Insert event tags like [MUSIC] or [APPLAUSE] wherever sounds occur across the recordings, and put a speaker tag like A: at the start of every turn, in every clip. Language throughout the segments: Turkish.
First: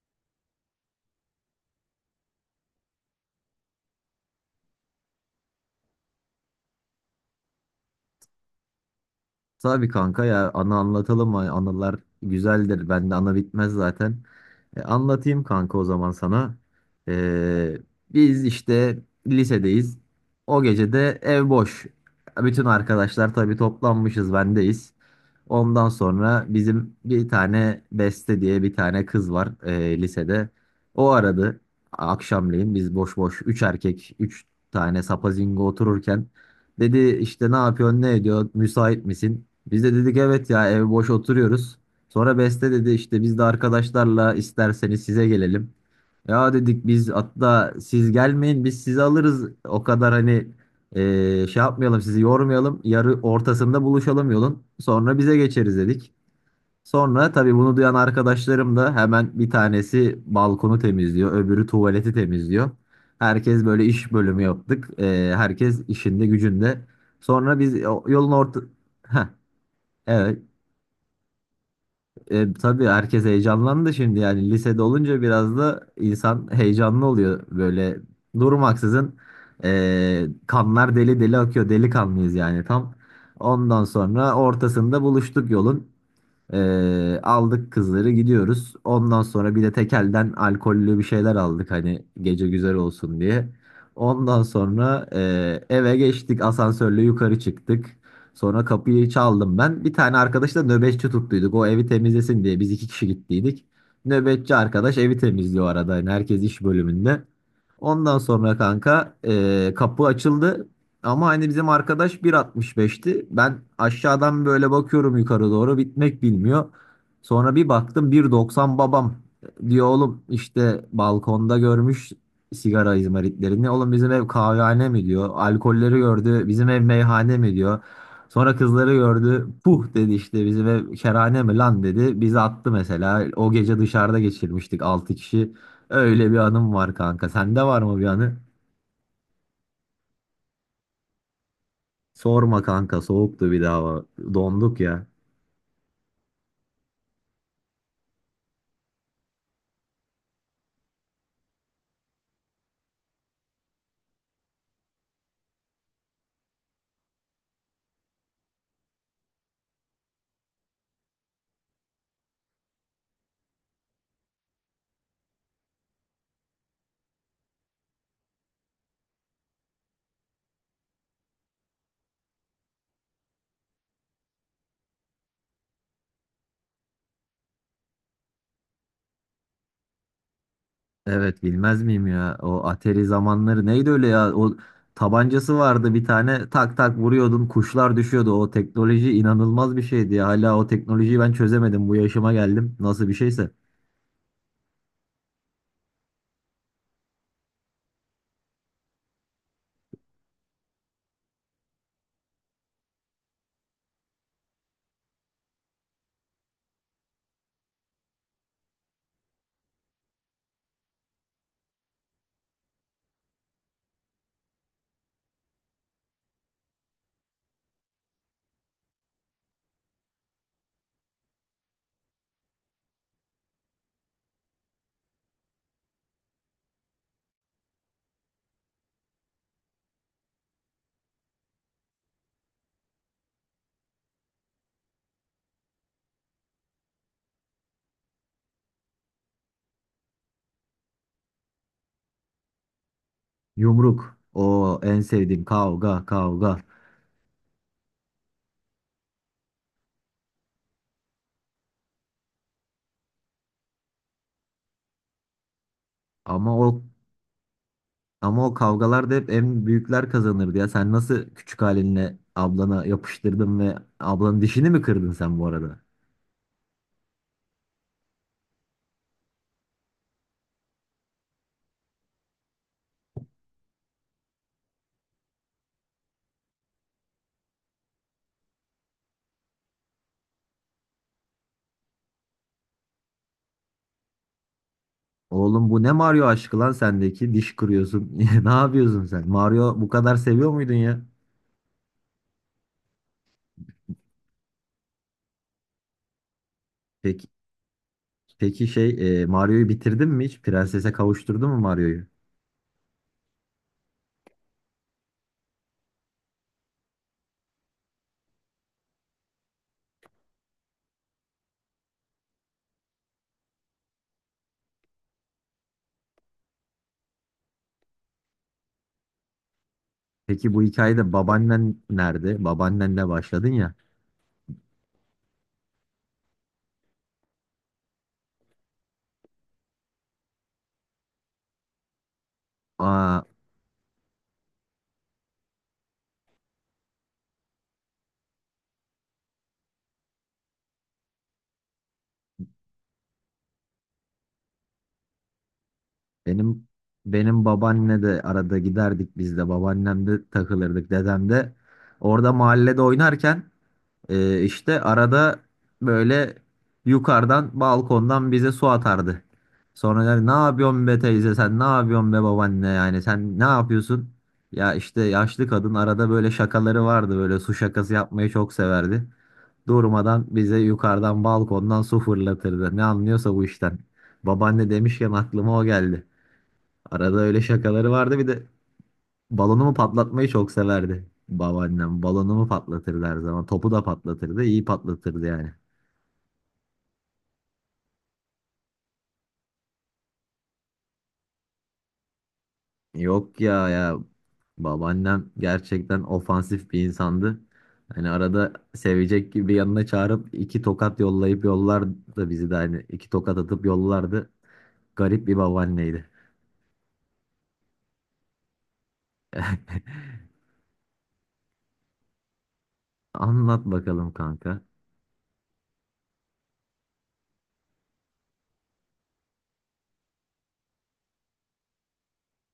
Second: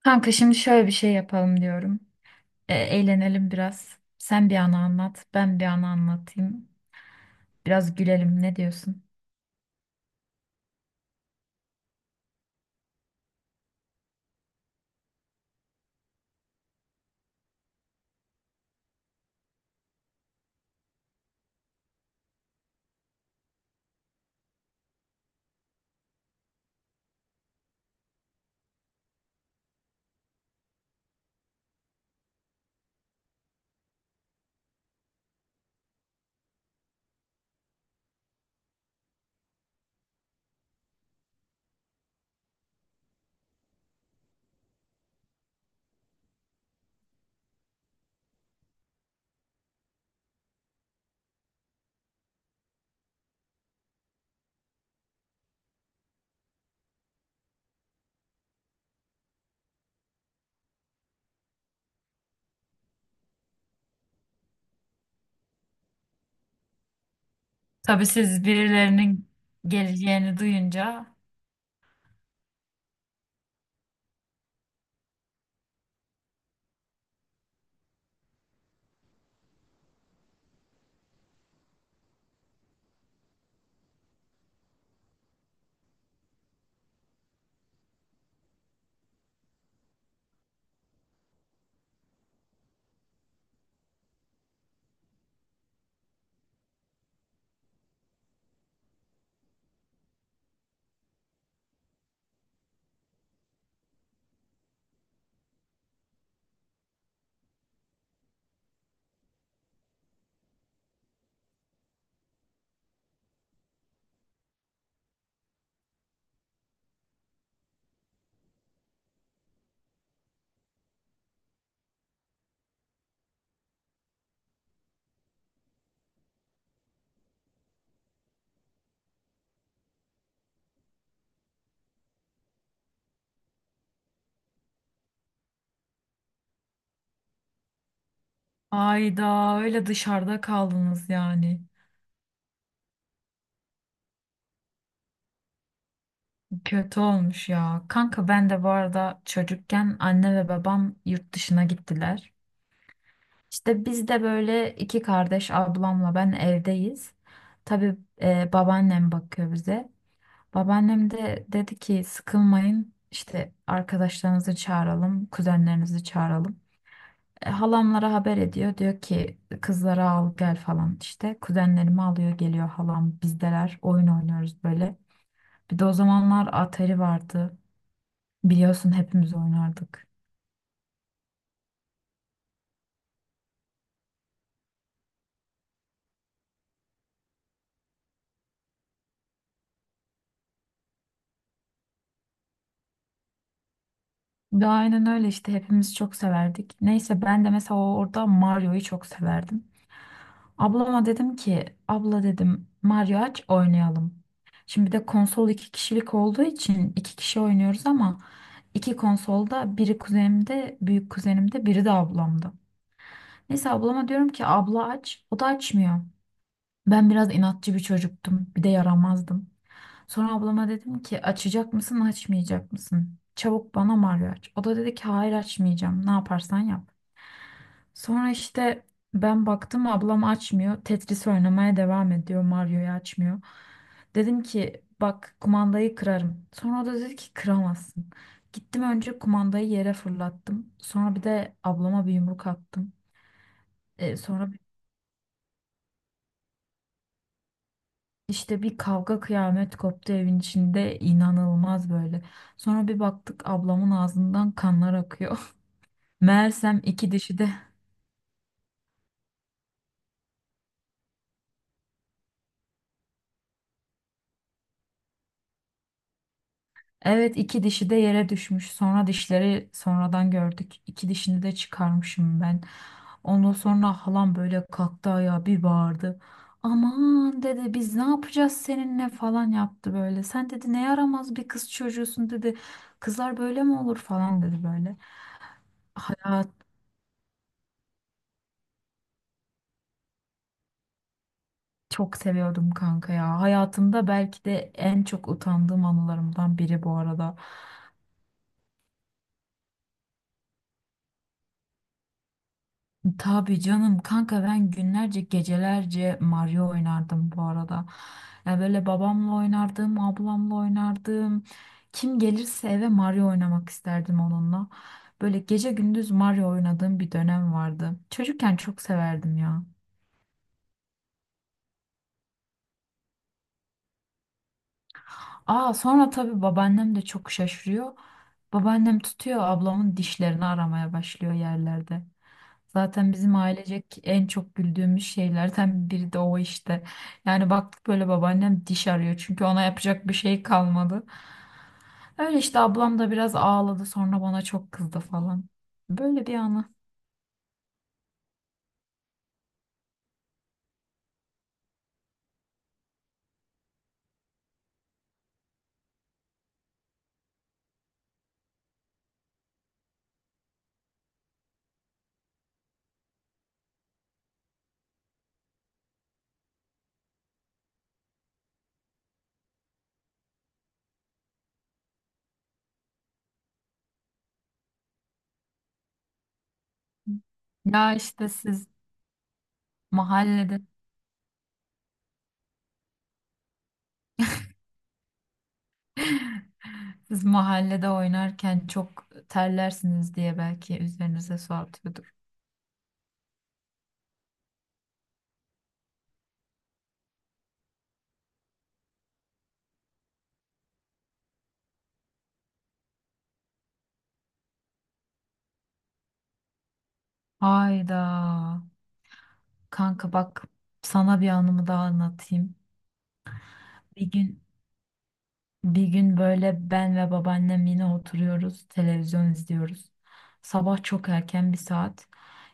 A: Kanka şimdi şöyle bir şey yapalım diyorum. Eğlenelim biraz. Sen bir anı anlat, ben bir anı anlatayım. Biraz gülelim. Ne diyorsun?
B: Tabii kanka ya, anı anlatalım. Hani anılar güzeldir. Bende ana bitmez zaten. Anlatayım kanka o zaman sana. E, biz işte lisedeyiz. O gece de ev boş. Bütün arkadaşlar tabii toplanmışız, bendeyiz. Ondan sonra bizim bir tane Beste diye bir tane kız var lisede. O aradı akşamleyin, biz boş boş üç erkek üç tane sapazingo otururken. Dedi işte, ne yapıyorsun, ne ediyor, müsait misin? Biz de dedik evet ya, ev boş oturuyoruz. Sonra Beste dedi işte, biz de arkadaşlarla isterseniz size gelelim. Ya dedik biz, hatta siz gelmeyin, biz sizi alırız. O kadar hani şey yapmayalım, sizi yormayalım. Yarı ortasında buluşalım yolun. Sonra bize geçeriz dedik. Sonra tabii bunu duyan arkadaşlarım da hemen bir tanesi balkonu temizliyor. Öbürü tuvaleti temizliyor. Herkes böyle iş bölümü yaptık. Herkes işinde gücünde. Sonra biz
A: Tabii
B: yolun
A: siz
B: orta. Heh,
A: birilerinin geleceğini
B: evet.
A: duyunca
B: Tabii herkes heyecanlandı şimdi, yani lisede olunca biraz da insan heyecanlı oluyor böyle durmaksızın, kanlar deli deli akıyor, delikanlıyız yani tam. Ondan sonra ortasında buluştuk yolun. Aldık kızları, gidiyoruz. Ondan sonra bir de tekelden alkollü bir şeyler aldık hani, gece güzel olsun diye. Ondan sonra eve geçtik, asansörle yukarı çıktık. Sonra kapıyı çaldım ben. Bir tane arkadaşla nöbetçi tuttuyduk. O evi temizlesin diye biz iki kişi gittiydik. Nöbetçi arkadaş evi temizliyor arada. Yani herkes iş bölümünde. Ondan sonra kanka kapı açıldı. Ama hani bizim arkadaş 1,65'ti. Ben aşağıdan böyle bakıyorum yukarı doğru, bitmek bilmiyor. Sonra bir baktım 1,90 babam. Diyor, oğlum işte balkonda görmüş sigara izmaritlerini. Oğlum, bizim ev kahvehane mi, diyor. Alkolleri gördü, bizim ev meyhane mi, diyor. Sonra kızları gördü. Puh dedi, işte bizim ev kerhane mi lan, dedi. Bizi attı mesela. O gece dışarıda geçirmiştik 6 kişi. Öyle bir anım var kanka. Sende var mı bir anı?
A: Ayda öyle dışarıda kaldınız yani.
B: Sorma kanka, soğuktu bir daha. Donduk ya.
A: Kötü olmuş ya. Kanka ben de bu arada çocukken anne ve babam yurt dışına gittiler. İşte biz de böyle iki kardeş ablamla ben evdeyiz. Tabii babaannem bakıyor bize. Babaannem de dedi ki sıkılmayın işte arkadaşlarınızı çağıralım, kuzenlerinizi çağıralım. Halamlara haber ediyor. Diyor ki kızları al gel falan işte. Kuzenlerimi alıyor geliyor halam bizdeler oyun oynuyoruz böyle. Bir de o zamanlar Atari vardı. Biliyorsun hepimiz oynardık.
B: Evet, bilmez miyim ya? O Atari zamanları neydi öyle ya. O tabancası vardı bir tane, tak tak vuruyordun, kuşlar düşüyordu. O teknoloji inanılmaz bir şeydi ya. Hala o teknolojiyi ben çözemedim, bu yaşıma geldim, nasıl bir şeyse.
A: De aynen öyle işte hepimiz çok severdik. Neyse ben de mesela orada Mario'yu çok severdim. Ablama dedim ki abla dedim Mario aç oynayalım. Şimdi bir de konsol iki kişilik olduğu için iki kişi oynuyoruz ama iki konsolda biri kuzenimde büyük kuzenimde biri de ablamda. Neyse ablama diyorum ki abla aç o da açmıyor. Ben biraz inatçı bir çocuktum bir de yaramazdım. Sonra ablama dedim ki açacak mısın açmayacak mısın? Çabuk bana Mario aç. O da dedi ki hayır açmayacağım ne yaparsan yap. Sonra işte ben baktım ablam açmıyor. Tetris oynamaya devam ediyor. Mario'yu açmıyor. Dedim ki bak kumandayı kırarım. Sonra o da dedi ki kıramazsın. Gittim önce kumandayı yere fırlattım. Sonra bir de ablama bir yumruk attım.
B: Yumruk,
A: Sonra
B: o en sevdiğim. Kavga, kavga.
A: işte bir kavga kıyamet koptu evin içinde inanılmaz böyle. Sonra bir baktık ablamın ağzından kanlar akıyor. [LAUGHS]
B: Ama
A: Meğersem
B: o,
A: iki dişi de
B: ama o kavgalarda hep en büyükler kazanırdı ya. Sen nasıl küçük halinle ablana yapıştırdın ve ablanın dişini mi kırdın sen bu arada?
A: Evet iki dişi de yere düşmüş. Sonra dişleri sonradan gördük. İki dişini de çıkarmışım ben. Ondan sonra halam böyle kalktı ayağa bir bağırdı. Aman dedi biz ne yapacağız seninle falan yaptı böyle. Sen dedi ne yaramaz bir kız çocuğusun dedi. Kızlar böyle mi olur falan dedi böyle.
B: Oğlum, bu ne Mario
A: Hayat
B: aşkı lan sendeki? Diş kırıyorsun. [LAUGHS] Ne yapıyorsun sen? Mario bu kadar seviyor muydun ya?
A: çok seviyordum kanka ya. Hayatımda belki de en çok utandığım anılarımdan biri bu
B: Peki,
A: arada.
B: peki şey, Mario'yu bitirdin mi hiç? Prensese kavuşturdun mu Mario'yu?
A: Tabii canım kanka ben günlerce gecelerce Mario oynardım bu arada. Ya böyle babamla oynardım, ablamla oynardım. Kim gelirse eve Mario oynamak isterdim onunla. Böyle gece gündüz Mario oynadığım bir dönem vardı. Çocukken çok severdim ya.
B: Peki bu hikayede babaannen nerede? Babaannenle başladın ya.
A: Aa sonra tabii babaannem de çok şaşırıyor. Babaannem tutuyor ablamın dişlerini aramaya başlıyor yerlerde. Zaten
B: Aa,
A: bizim ailecek en çok güldüğümüz şeylerden biri de o işte. Yani baktık böyle babaannem diş arıyor çünkü ona yapacak bir şey kalmadı. Öyle işte ablam da biraz ağladı sonra bana çok kızdı falan. Böyle bir
B: benim
A: anı.
B: benim babaanne de, arada giderdik biz de. Babaannem de takılırdık. Dedem de orada, mahallede oynarken işte arada böyle yukarıdan balkondan bize su atardı. Sonra yani, ne yapıyorsun be teyze, sen ne yapıyorsun be babaanne, yani sen ne yapıyorsun? Ya işte, yaşlı kadın arada böyle şakaları vardı, böyle su şakası yapmayı çok severdi. Durmadan bize yukarıdan balkondan su fırlatırdı. Ne anlıyorsa bu işten. Babaanne demişken aklıma o geldi. Arada öyle şakaları
A: Ya
B: vardı bir
A: işte
B: de.
A: siz
B: Balonumu patlatmayı çok
A: mahallede
B: severdi babaannem. Balonumu patlatırdı her zaman. Topu da patlatırdı. İyi patlatırdı yani.
A: [LAUGHS] siz mahallede oynarken çok terlersiniz diye belki üzerinize su atıyordur.
B: Yok ya, babaannem gerçekten ofansif bir insandı. Hani arada sevecek gibi yanına çağırıp iki tokat yollayıp yollardı bizi de, hani iki tokat atıp yollardı. Garip bir babaanneydi.
A: Hayda. Kanka
B: [LAUGHS]
A: bak sana bir anımı daha anlatayım.
B: Anlat
A: Bir
B: bakalım
A: gün
B: kanka.
A: Bir gün böyle ben ve babaannem yine oturuyoruz, televizyon izliyoruz. Sabah çok erken bir saat.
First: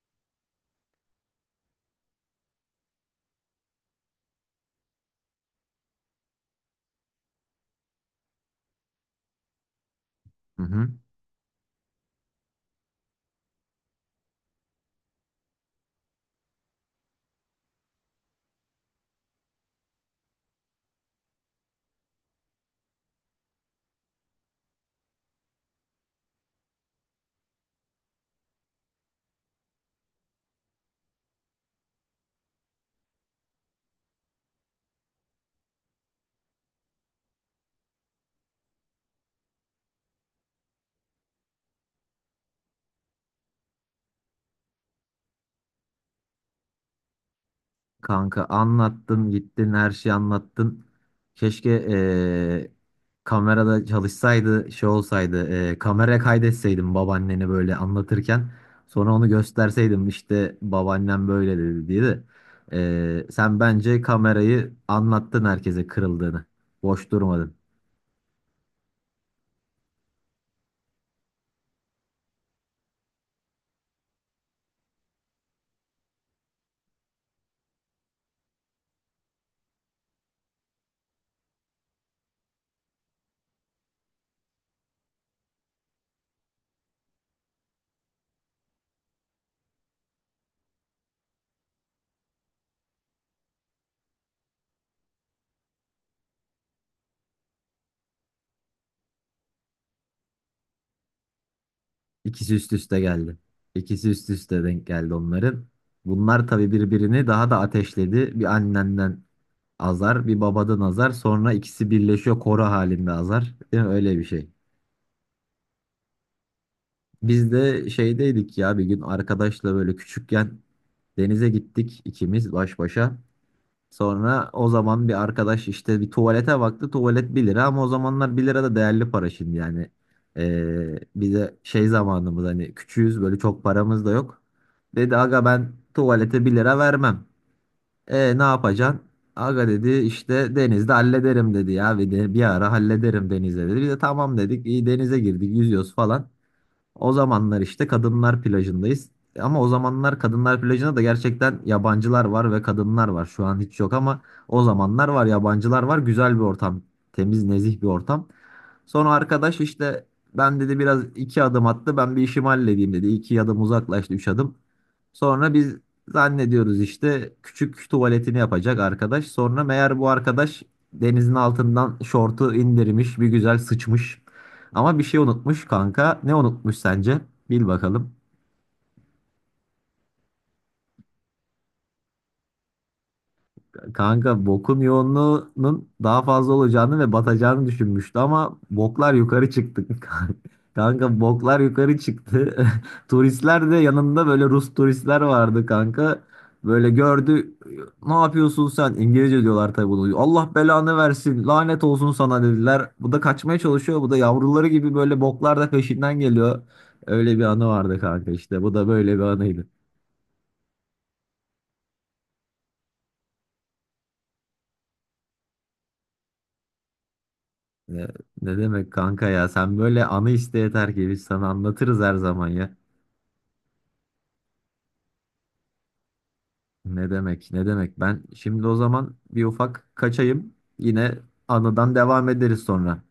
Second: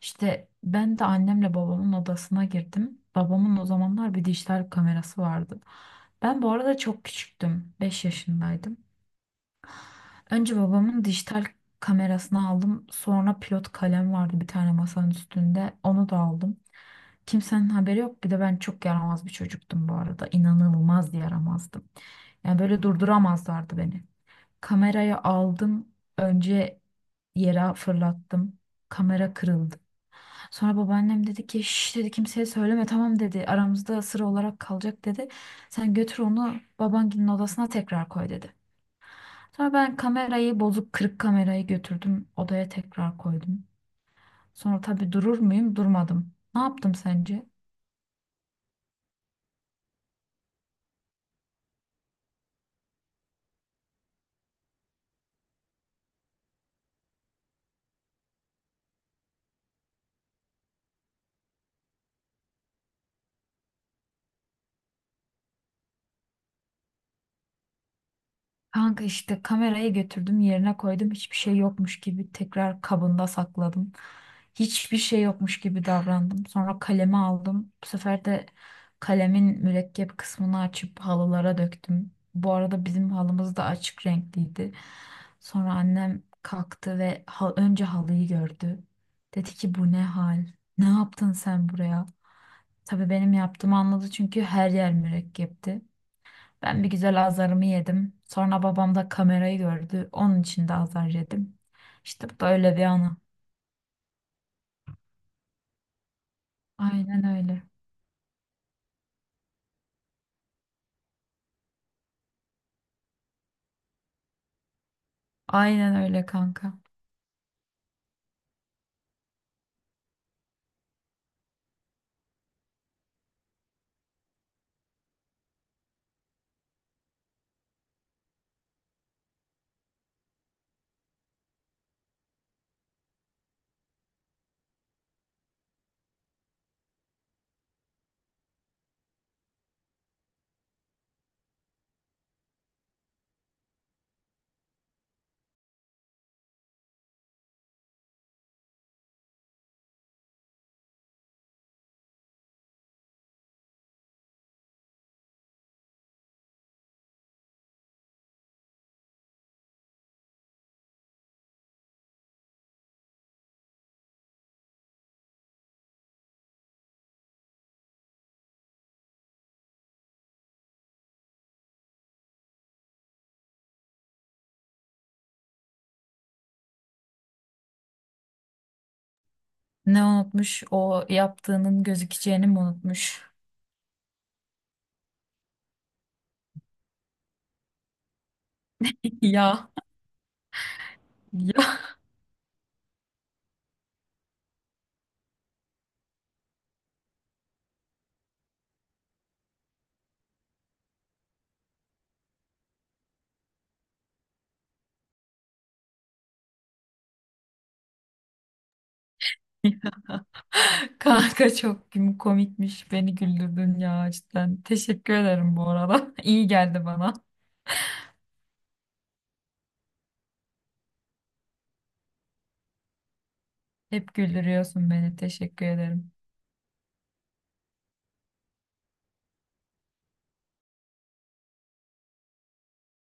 A: İşte ben de annemle babamın odasına girdim. Babamın o zamanlar bir dijital kamerası vardı. Ben bu arada çok küçüktüm, 5 yaşındaydım. Önce
B: Hı hı.
A: babamın dijital kamerasını aldım. Sonra pilot kalem vardı bir tane masanın üstünde. Onu da aldım. Kimsenin haberi yok. Bir de ben çok yaramaz bir çocuktum bu arada. İnanılmaz yaramazdım. Yani böyle durduramazlardı beni. Kamerayı aldım. Önce yere fırlattım. Kamera kırıldı. Sonra babaannem dedi ki şş dedi kimseye söyleme tamam dedi. Aramızda sır olarak kalacak dedi. Sen götür onu babanginin odasına tekrar koy dedi. Sonra ben kamerayı bozuk kırık kamerayı götürdüm odaya tekrar koydum. Sonra tabii durur muyum? Durmadım. Ne yaptım sence?
B: Kanka, anlattın gittin her şeyi, anlattın. Keşke kamerada çalışsaydı, şey olsaydı, kameraya kaydetseydim babaanneni böyle anlatırken. Sonra onu gösterseydim işte, babaannem böyle dedi diye de. Sen bence kamerayı anlattın herkese, kırıldığını. Boş durmadın.
A: Kanka işte kamerayı götürdüm yerine koydum hiçbir şey yokmuş gibi tekrar kabında sakladım. Hiçbir şey yokmuş gibi davrandım. Sonra kalemi aldım. Bu sefer de kalemin mürekkep kısmını açıp halılara döktüm. Bu arada bizim halımız da açık renkliydi. Sonra annem kalktı ve önce halıyı gördü. Dedi ki bu ne hal? Ne yaptın sen buraya? Tabii benim yaptığımı anladı çünkü her yer mürekkepti. Ben bir güzel azarımı yedim. Sonra babam da kamerayı gördü. Onun için de azar yedim. İşte bu da
B: İkisi üst
A: öyle bir
B: üste
A: anı.
B: geldi. İkisi üst üste denk geldi onların. Bunlar tabii
A: Aynen
B: birbirini daha da
A: öyle.
B: ateşledi. Bir annenden azar, bir babadan azar, sonra ikisi birleşiyor koro halinde azar. Değil mi? Öyle bir şey.
A: Aynen öyle kanka.
B: Biz de şeydeydik ya, bir gün arkadaşla böyle küçükken denize gittik ikimiz baş başa. Sonra o zaman bir arkadaş işte bir tuvalete baktı. Tuvalet bir lira, ama o zamanlar bir lira da değerli para, şimdi yani. Bir de şey zamanımız, hani küçüğüz böyle, çok paramız da yok. Dedi, aga ben tuvalete bir lira vermem. E, ne yapacaksın? Aga dedi, işte denizde hallederim dedi ya, bir de bir ara hallederim denizde dedi. Bir de tamam dedik, iyi, denize girdik yüzüyoruz falan. O zamanlar işte kadınlar plajındayız. Ama o zamanlar kadınlar plajında da gerçekten yabancılar var ve kadınlar var. Şu an hiç yok, ama o zamanlar var, yabancılar var. Güzel bir ortam. Temiz, nezih bir ortam. Sonra arkadaş işte, ben dedi biraz, iki adım attı. Ben bir işimi halledeyim dedi. İki adım uzaklaştı, üç adım. Sonra biz zannediyoruz işte, küçük tuvaletini yapacak arkadaş. Sonra meğer bu arkadaş denizin altından şortu indirmiş, bir güzel sıçmış. Ama bir şey unutmuş kanka. Ne unutmuş sence? Bil bakalım.
A: Ne unutmuş? O yaptığının gözükeceğini mi unutmuş?
B: Kanka, bokun yoğunluğunun daha fazla olacağını ve batacağını düşünmüştü, ama boklar
A: [LAUGHS]
B: yukarı
A: Ya.
B: çıktı. [LAUGHS] Kanka, boklar
A: Ya
B: yukarı çıktı. [LAUGHS] Turistler de yanında, böyle Rus turistler vardı kanka. Böyle gördü. Ne yapıyorsun sen? İngilizce diyorlar tabii bunu. Allah belanı versin, lanet olsun sana, dediler. Bu da kaçmaya çalışıyor. Bu da yavruları gibi böyle boklar da peşinden geliyor. Öyle bir anı vardı kanka işte. Bu da böyle bir anıydı.
A: kanka çok komikmiş. Beni güldürdün ya cidden. Teşekkür ederim bu arada. [LAUGHS] İyi geldi bana.
B: Ne, ne demek kanka ya, sen böyle anı iste yeter ki, biz sana anlatırız her zaman ya.
A: Hep güldürüyorsun beni. Teşekkür ederim.
B: Ne demek, ne demek. Ben şimdi o zaman bir ufak kaçayım, yine anıdan devam ederiz sonra.